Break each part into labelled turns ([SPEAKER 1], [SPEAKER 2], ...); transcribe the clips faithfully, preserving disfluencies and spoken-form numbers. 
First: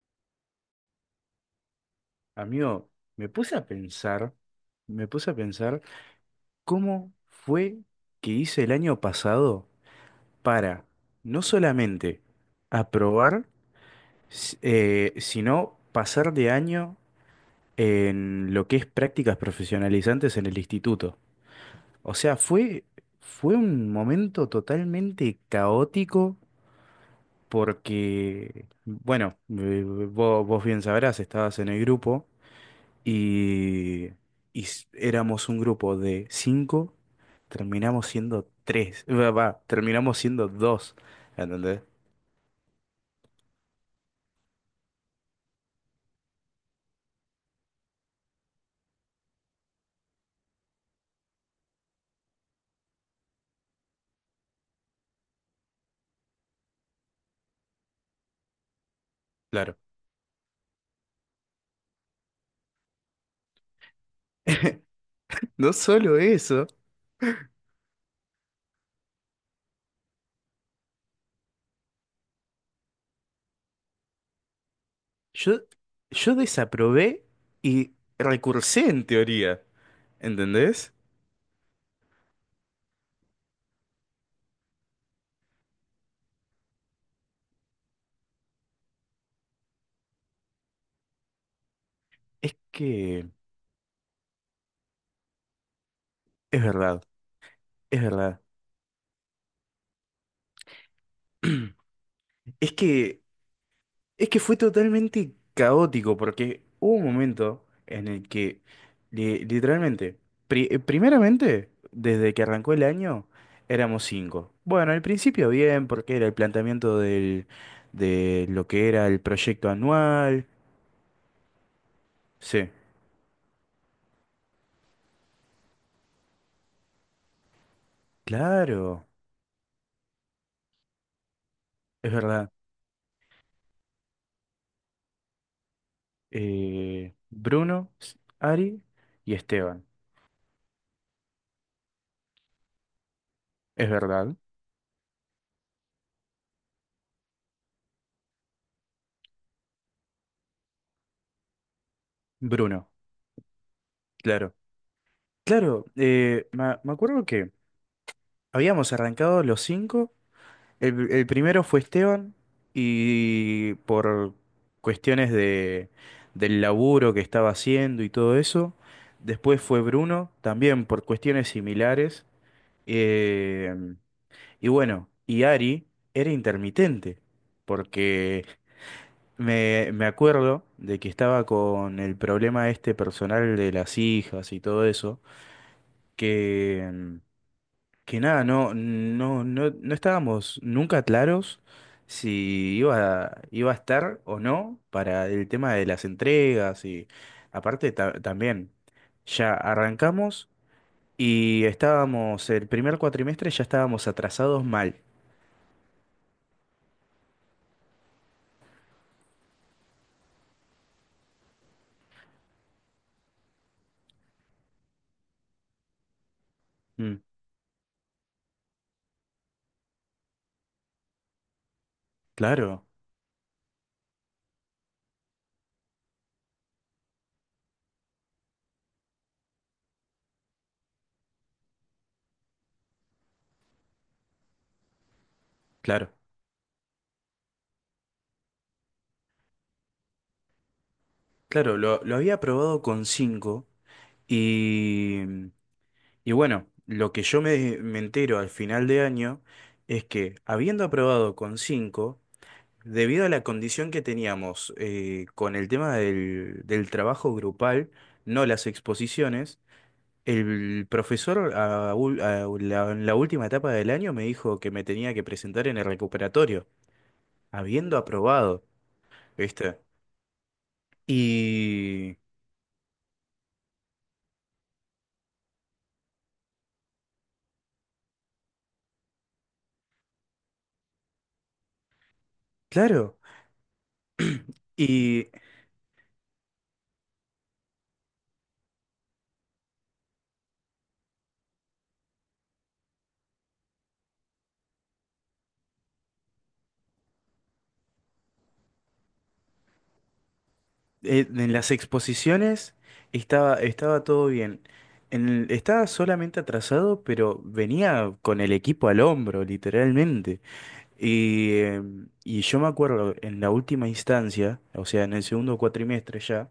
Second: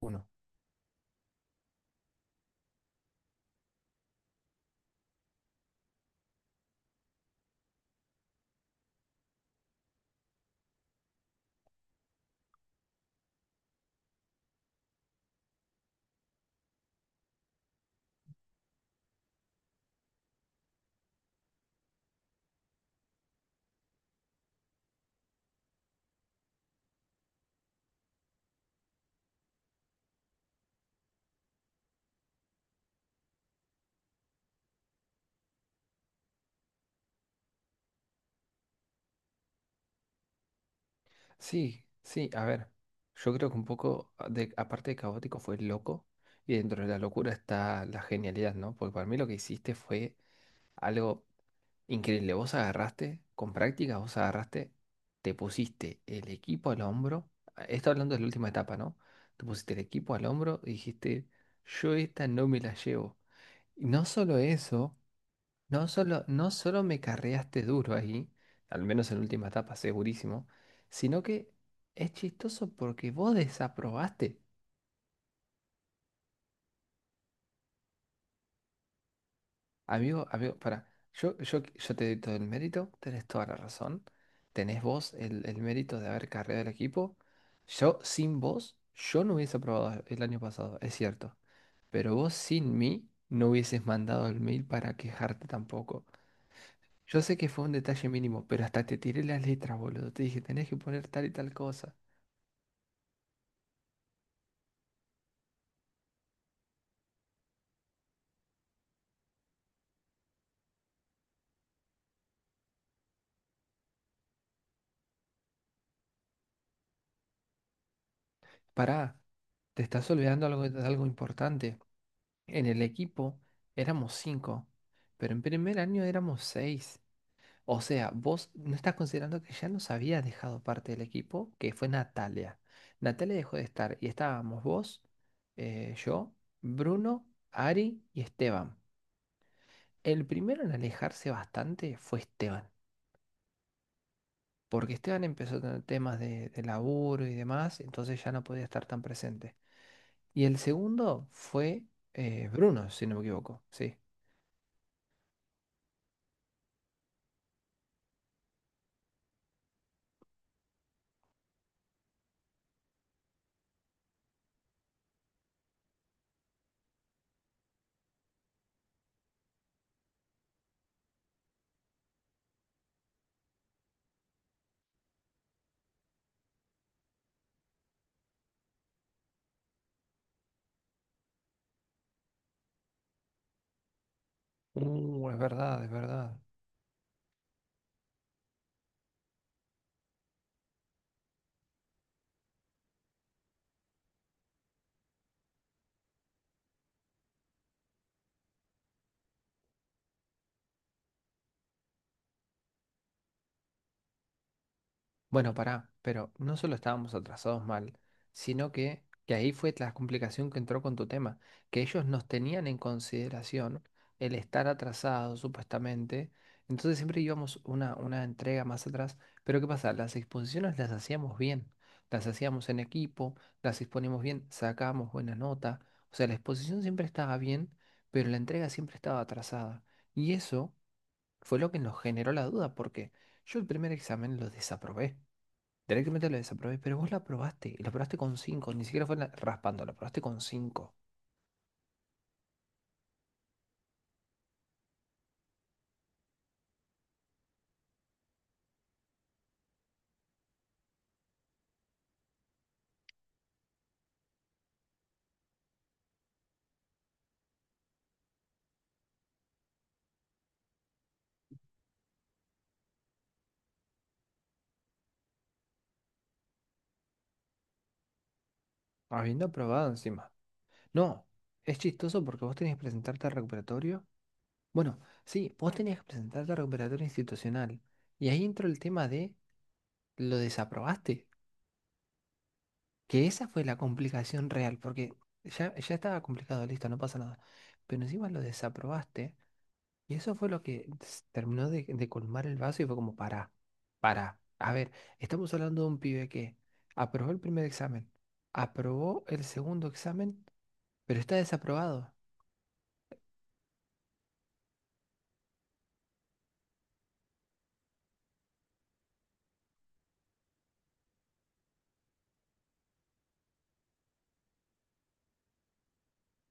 [SPEAKER 1] Uno.
[SPEAKER 2] Amigo, me puse a pensar, me puse a pensar cómo fue que hice el año pasado para no solamente aprobar, s- eh, sino pasar de año en lo que es prácticas profesionalizantes en el instituto. O sea, fue, fue un momento totalmente caótico porque, bueno, eh, vos, vos bien sabrás, estabas en el grupo. Y, y s- Éramos un grupo de cinco, terminamos siendo tres, va, va, terminamos siendo dos, ¿entendés?
[SPEAKER 1] Sí, sí, a ver. Yo creo que un poco, a- de, aparte de caótico, fue loco. Y dentro de la locura está la genialidad, ¿no? Porque para mí lo que hiciste fue algo increíble. Vos agarraste, con práctica, vos agarraste, te pusiste el equipo al hombro. a- Esto hablando de la última etapa, ¿no? Te pusiste el
[SPEAKER 2] Claro.
[SPEAKER 1] equipo al hombro y dijiste, yo esta no me la llevo. Y no solo eso.
[SPEAKER 2] No
[SPEAKER 1] No
[SPEAKER 2] solo
[SPEAKER 1] solo, no
[SPEAKER 2] eso,
[SPEAKER 1] solo me carreaste duro ahí, al menos en la última etapa, segurísimo, sino que es chistoso porque vos desaprobaste.
[SPEAKER 2] yo, yo desaprobé y recursé en teoría,
[SPEAKER 1] Amigo, amigo, para,
[SPEAKER 2] ¿entendés?
[SPEAKER 1] yo, yo, yo te doy todo el mérito, tenés toda la razón, tenés vos el, el mérito de haber carreado el equipo. Yo, sin vos, yo no hubiese aprobado el año pasado, es cierto, pero vos
[SPEAKER 2] Es
[SPEAKER 1] sin mí
[SPEAKER 2] que,
[SPEAKER 1] no hubieses mandado el mail para quejarte tampoco.
[SPEAKER 2] es verdad,
[SPEAKER 1] Yo sé que fue un
[SPEAKER 2] es
[SPEAKER 1] detalle
[SPEAKER 2] verdad.
[SPEAKER 1] mínimo, pero hasta te tiré las letras, boludo. Te dije, tenés que poner tal y tal cosa.
[SPEAKER 2] Es que Es que fue totalmente caótico porque hubo un momento en el que li- literalmente, pri- eh, primeramente, desde que arrancó el año, éramos cinco. Bueno, al principio bien, porque era el planteamiento del, de lo que era
[SPEAKER 1] Pará,
[SPEAKER 2] el proyecto
[SPEAKER 1] te estás olvidando
[SPEAKER 2] anual.
[SPEAKER 1] algo, de algo importante. En
[SPEAKER 2] Sí,
[SPEAKER 1] el equipo éramos cinco, pero en primer año éramos seis. O sea, vos no estás
[SPEAKER 2] claro,
[SPEAKER 1] considerando que ya nos había dejado parte del equipo, que fue
[SPEAKER 2] es verdad.
[SPEAKER 1] Natalia. Natalia dejó de estar y estábamos vos, eh, yo,
[SPEAKER 2] Eh,
[SPEAKER 1] Bruno,
[SPEAKER 2] Bruno,
[SPEAKER 1] Ari
[SPEAKER 2] S-
[SPEAKER 1] y Esteban.
[SPEAKER 2] Ari y Esteban.
[SPEAKER 1] El primero en alejarse bastante fue Esteban,
[SPEAKER 2] Es verdad.
[SPEAKER 1] porque Esteban empezó a tener temas de, de laburo y demás, entonces ya no podía estar tan presente. Y el segundo fue eh,
[SPEAKER 2] Bruno,
[SPEAKER 1] Bruno, si no me equivoco, sí.
[SPEAKER 2] claro. Claro, eh, me me acuerdo que habíamos arrancado los cinco. El, el primero fue Esteban y por cuestiones de, del laburo que estaba haciendo y todo eso. Después fue Bruno, también por cuestiones similares. Eh, y bueno, y Ari era intermitente, porque me, me acuerdo de que estaba con el problema este personal de las hijas y todo eso,
[SPEAKER 1] Uh, es verdad, es verdad.
[SPEAKER 2] que que nada, no, no, no, no estábamos nunca claros si iba a, iba a estar o no para el tema de las entregas y aparte ta- también, ya arrancamos y estábamos, el primer cuatrimestre ya estábamos atrasados mal.
[SPEAKER 1] Bueno, pará, pero no solo estábamos atrasados mal, sino que, que ahí fue la complicación que entró con tu tema, que ellos nos tenían en consideración el estar atrasados supuestamente, entonces
[SPEAKER 2] Mm,
[SPEAKER 1] siempre íbamos una, una entrega más atrás, pero ¿qué pasa? Las exposiciones las hacíamos bien, las hacíamos en
[SPEAKER 2] claro,
[SPEAKER 1] equipo, las exponíamos bien, sacábamos buena nota, o sea, la exposición siempre estaba bien, pero la entrega siempre estaba atrasada, y eso fue lo que nos generó la duda, porque yo el primer examen lo desaprobé.
[SPEAKER 2] claro,
[SPEAKER 1] Directamente la desaprobé, pero vos la aprobaste, y la aprobaste con cinco, ni siquiera fue la- raspando, la aprobaste con cinco,
[SPEAKER 2] claro, lo, lo había aprobado con cinco y, y bueno, lo que yo me, me entero al final de año es que habiendo aprobado con cinco, debido a la condición que teníamos, eh, con el tema del, del trabajo grupal, no las exposiciones, el profesor a ul- a la- en la última etapa del año me dijo que me tenía que presentar en el recuperatorio, habiendo aprobado,
[SPEAKER 1] habiendo
[SPEAKER 2] ¿viste?
[SPEAKER 1] aprobado encima. No, es
[SPEAKER 2] Y
[SPEAKER 1] chistoso porque vos tenías que presentarte al recuperatorio. Bueno, sí, vos tenías que presentarte al recuperatorio institucional, y ahí entró el tema de lo desaprobaste,
[SPEAKER 2] claro,
[SPEAKER 1] que esa fue la complicación real, porque
[SPEAKER 2] y
[SPEAKER 1] ya, ya estaba complicado, listo, no pasa nada, pero encima lo desaprobaste. Y eso fue lo que s- terminó de, de colmar el vaso y fue como, para, para. A ver, estamos hablando de un pibe que aprobó el primer examen, aprobó el segundo examen, pero
[SPEAKER 2] eh,
[SPEAKER 1] está
[SPEAKER 2] en las
[SPEAKER 1] desaprobado.
[SPEAKER 2] exposiciones estaba, estaba todo bien. En el- estaba solamente atrasado, pero venía con el equipo al hombro, literalmente. Y, em, y yo me acuerdo en la última instancia, o sea, en el segundo cuatrimestre ya,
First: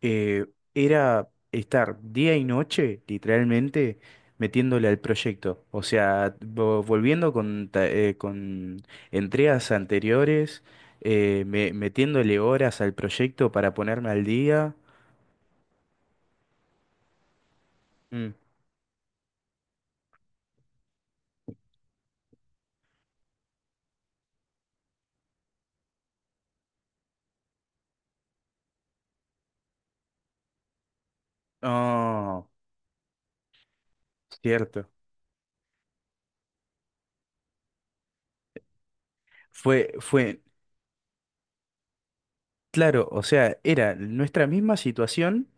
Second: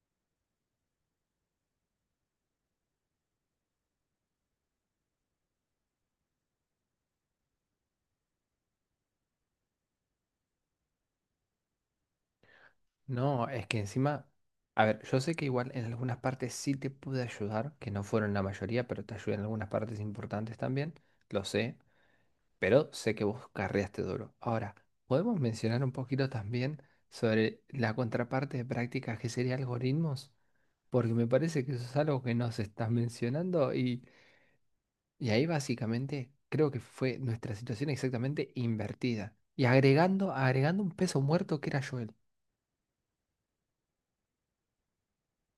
[SPEAKER 2] eh, era estar día y noche, literalmente, metiéndole al proyecto. O sea, vo- volviendo con, ta- eh, con entregas anteriores, eh, me- metiéndole horas al
[SPEAKER 1] No,
[SPEAKER 2] proyecto
[SPEAKER 1] es
[SPEAKER 2] para
[SPEAKER 1] que
[SPEAKER 2] ponerme al
[SPEAKER 1] encima,
[SPEAKER 2] día.
[SPEAKER 1] a ver, yo sé que igual en algunas partes sí te pude ayudar, que no fueron
[SPEAKER 2] Mm.
[SPEAKER 1] la mayoría, pero te ayudé en algunas partes importantes también, lo sé, pero sé que vos carreaste duro. Ahora, ¿podemos mencionar un poquito también sobre la contraparte de prácticas que sería algoritmos? Porque me parece que eso es algo que
[SPEAKER 2] Oh,
[SPEAKER 1] nos estás mencionando y,
[SPEAKER 2] cierto.
[SPEAKER 1] y ahí básicamente creo que fue nuestra situación exactamente invertida. Y
[SPEAKER 2] Fue,
[SPEAKER 1] agregando,
[SPEAKER 2] fue,
[SPEAKER 1] agregando un peso muerto que era Joel.
[SPEAKER 2] claro, o sea, era nuestra misma situación,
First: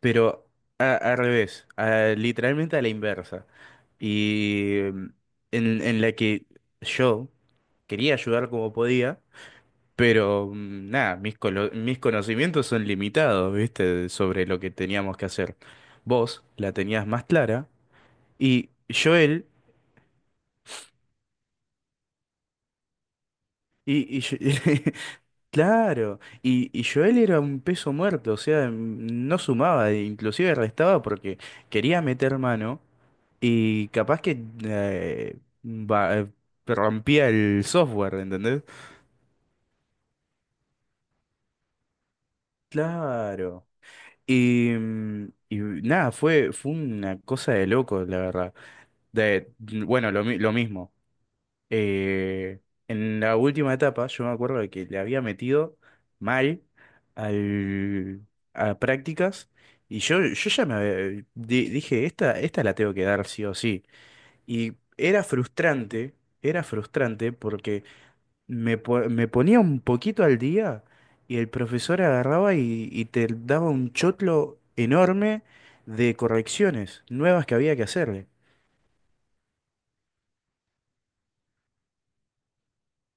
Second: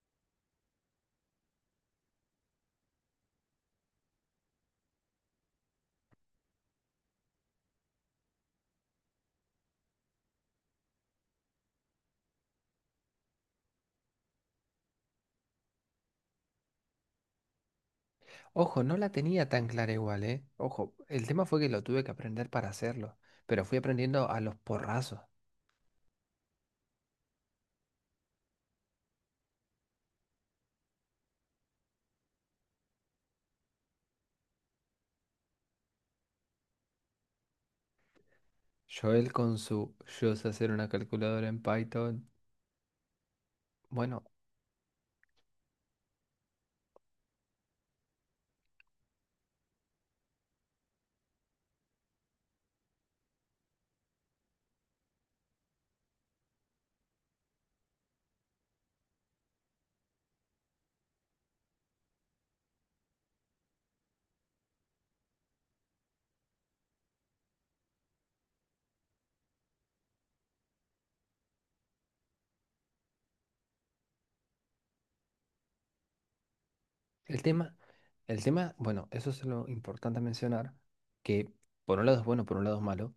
[SPEAKER 2] pero a- al revés, a- literalmente a la inversa. Y mm, en, en la que yo quería ayudar como podía, pero mm, nada, mis, colo- mis conocimientos son limitados, ¿viste? Sobre lo que teníamos que hacer. Vos la tenías más clara y
[SPEAKER 1] Ojo, no la
[SPEAKER 2] Joel,
[SPEAKER 1] tenía tan clara igual, ¿eh? Ojo, el tema fue que lo tuve que aprender para hacerlo, pero fui
[SPEAKER 2] y, y
[SPEAKER 1] aprendiendo
[SPEAKER 2] yo-
[SPEAKER 1] a los porrazos.
[SPEAKER 2] claro, y, y Joel era un peso muerto, o sea, mm, no sumaba, inclusive restaba porque quería meter mano. Y capaz que eh, va- eh, rompía el software, ¿entendés?
[SPEAKER 1] Joel con su yo sé hacer una calculadora en Python.
[SPEAKER 2] Claro.
[SPEAKER 1] Bueno,
[SPEAKER 2] Y, mm, y nada, fue, fue una cosa de loco, la verdad. De, mm, bueno, lo, mi- lo mismo. Eh, en la última etapa, yo me acuerdo de que le había metido mal al, a prácticas. Y yo, yo ya me había- eh, di- dije, esta, esta la tengo que dar sí o sí. Y era frustrante, era frustrante porque me, po- me ponía un poquito al día y el profesor agarraba y, y te daba un chotlo enorme de correcciones
[SPEAKER 1] el
[SPEAKER 2] nuevas que
[SPEAKER 1] tema,
[SPEAKER 2] había que hacerle.
[SPEAKER 1] el tema, bueno, eso es lo importante a mencionar, que por un lado es bueno, por un lado es malo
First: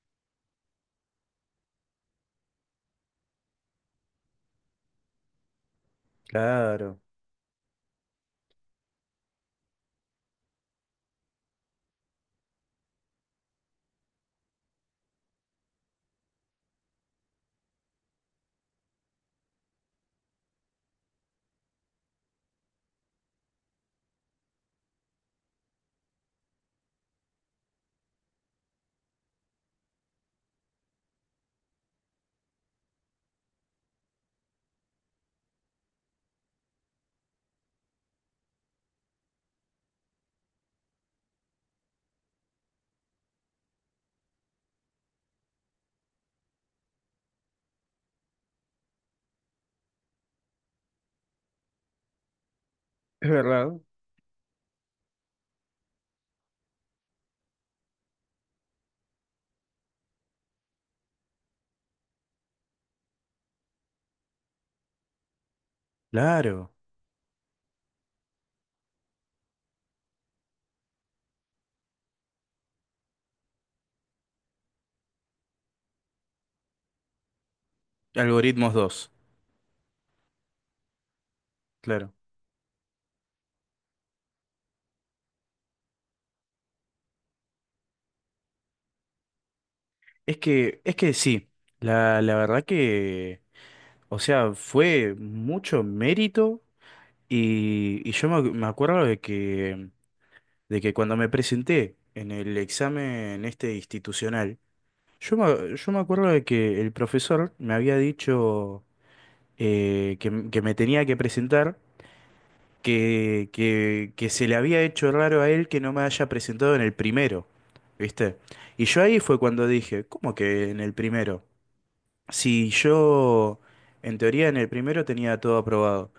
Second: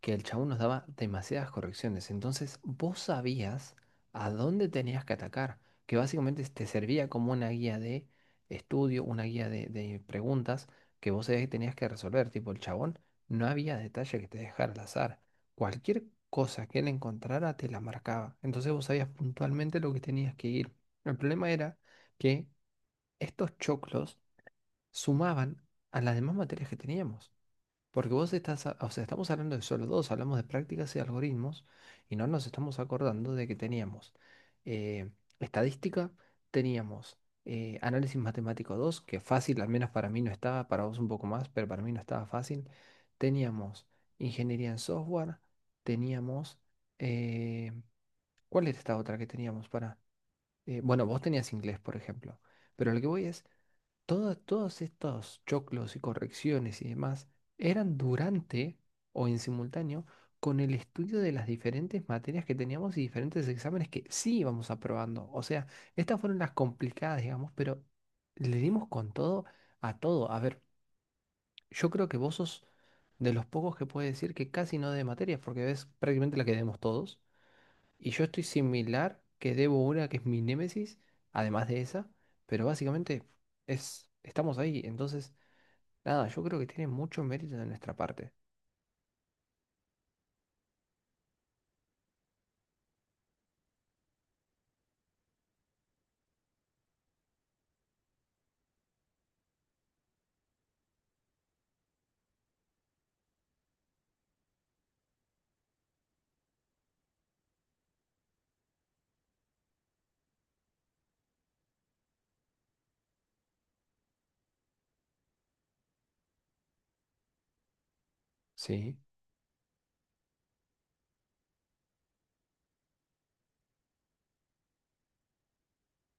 [SPEAKER 1] que el chabón nos daba demasiadas correcciones. Entonces vos sabías a dónde tenías que atacar, que básicamente te
[SPEAKER 2] Claro.
[SPEAKER 1] servía como una guía de estudio, una guía de, de preguntas que vos sabías que tenías que resolver. Tipo, el chabón no había detalle que te dejara al azar. Cualquier cosa que él encontrara te la marcaba. Entonces vos sabías puntualmente lo que tenías que ir. El problema era que estos choclos sumaban a las demás materias que teníamos. Porque vos estás, a- o sea, estamos hablando de solo dos, hablamos de prácticas y algoritmos y no nos estamos acordando de que teníamos eh, estadística, teníamos eh, análisis matemático dos, que fácil, al menos para mí no estaba, para vos un poco más, pero para mí no estaba fácil. Teníamos ingeniería en software, teníamos... eh, ¿cuál era esta otra que teníamos para...? eh, bueno, vos tenías inglés, por ejemplo, pero lo que voy
[SPEAKER 2] Es
[SPEAKER 1] es
[SPEAKER 2] verdad.
[SPEAKER 1] todas- todos estos choclos y correcciones y demás eran durante o en simultáneo con el estudio de las diferentes materias que teníamos y diferentes exámenes que sí íbamos aprobando. O sea, estas fueron las
[SPEAKER 2] Claro.
[SPEAKER 1] complicadas, digamos, pero le dimos con todo a todo. A ver, yo creo que vos sos de los pocos que puede decir que casi no de materias, porque ves prácticamente la que demos todos. Y yo estoy
[SPEAKER 2] Algoritmos dos.
[SPEAKER 1] similar, que debo una que es mi némesis, además de esa,
[SPEAKER 2] Claro.
[SPEAKER 1] pero básicamente es, estamos ahí, entonces, nada, yo creo que tiene mucho mérito de nuestra parte.
[SPEAKER 2] Es que, es que sí, la, la verdad que, o sea, fue mucho mérito y, y yo me, ac- me acuerdo de que, de que cuando me presenté en el examen este institucional, Yo me, yo me acuerdo de que el profesor me había dicho, eh, que, m- que me tenía que presentar, que, que, que se le había hecho raro a él que no me haya presentado en el primero, ¿viste? Y
[SPEAKER 1] Sí,
[SPEAKER 2] yo ahí fue cuando dije, ¿cómo que en el primero? Si yo, en teoría, en el primero tenía todo aprobado.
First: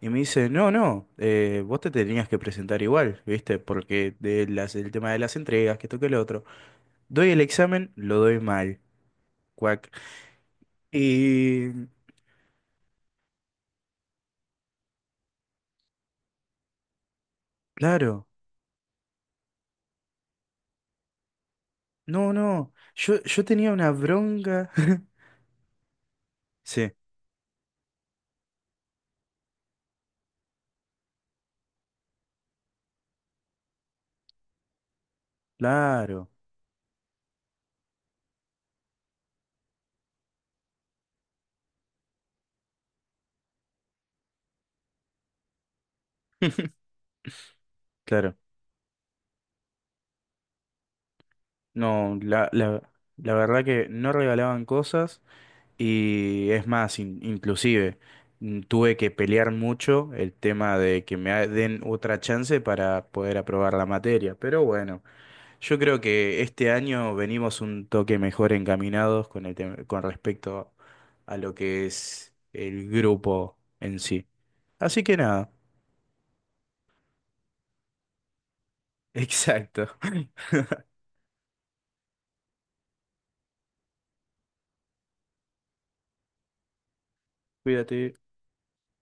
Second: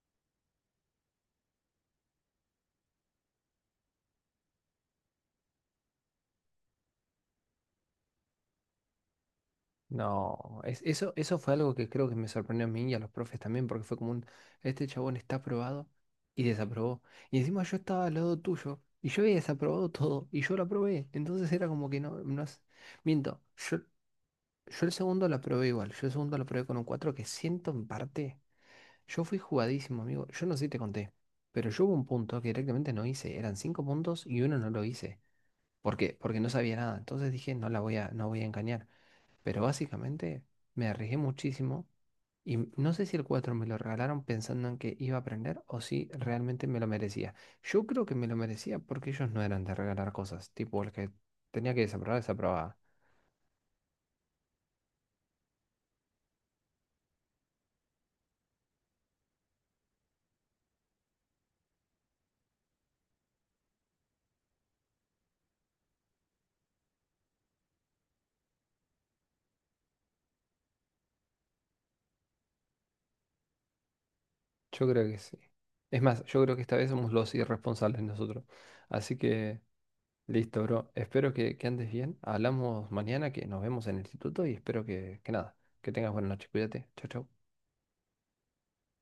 [SPEAKER 2] Y me dice, no, no, eh, vos te tenías que presentar igual, ¿viste? Porque de las, el tema de las entregas, que toque el otro. Doy el examen, lo doy mal. Cuac.
[SPEAKER 1] no, es, eso, eso fue
[SPEAKER 2] Y
[SPEAKER 1] algo que creo que me sorprendió a mí y a los profes también, porque fue como un, este chabón está aprobado y desaprobó. Y encima yo estaba al
[SPEAKER 2] claro.
[SPEAKER 1] lado tuyo y yo había desaprobado todo y yo lo aprobé, entonces era como que no,
[SPEAKER 2] No,
[SPEAKER 1] no, es-
[SPEAKER 2] no. Yo,
[SPEAKER 1] miento,
[SPEAKER 2] yo tenía
[SPEAKER 1] yo,
[SPEAKER 2] una bronca.
[SPEAKER 1] yo el segundo lo aprobé igual, yo el segundo lo aprobé con un
[SPEAKER 2] Sí,
[SPEAKER 1] cuatro que siento en parte. Yo fui jugadísimo, amigo. Yo no sé si te conté, pero yo hubo un punto que directamente no hice. Eran cinco puntos y uno no lo hice. ¿Por qué?
[SPEAKER 2] claro,
[SPEAKER 1] Porque no sabía nada. Entonces dije, no la voy a, no voy a engañar. Pero básicamente me arriesgué muchísimo y m- no sé si el cuatro me lo regalaron pensando en que iba a aprender o si realmente me lo merecía. Yo creo que me lo
[SPEAKER 2] claro.
[SPEAKER 1] merecía porque ellos no eran de regalar cosas. Tipo, el que tenía que
[SPEAKER 2] No,
[SPEAKER 1] desaprobar,
[SPEAKER 2] la,
[SPEAKER 1] desaprobaba.
[SPEAKER 2] la, la verdad que no regalaban cosas y es más, in- inclusive mm, tuve que pelear mucho el tema de que me ha- den otra chance para poder aprobar la materia. Pero bueno, yo creo que este año venimos un toque mejor encaminados con el tema- con respecto a lo que es el grupo en sí.
[SPEAKER 1] Yo
[SPEAKER 2] Así
[SPEAKER 1] creo
[SPEAKER 2] que
[SPEAKER 1] que sí.
[SPEAKER 2] nada.
[SPEAKER 1] Es más, yo creo que esta vez somos los irresponsables nosotros. Así que...
[SPEAKER 2] Exacto.
[SPEAKER 1] listo, bro. Espero que, que andes bien. Hablamos mañana, que nos vemos en el instituto y espero que, que nada, que tengas buena noche. Cuídate. Chau, chau.
[SPEAKER 2] Cuídate.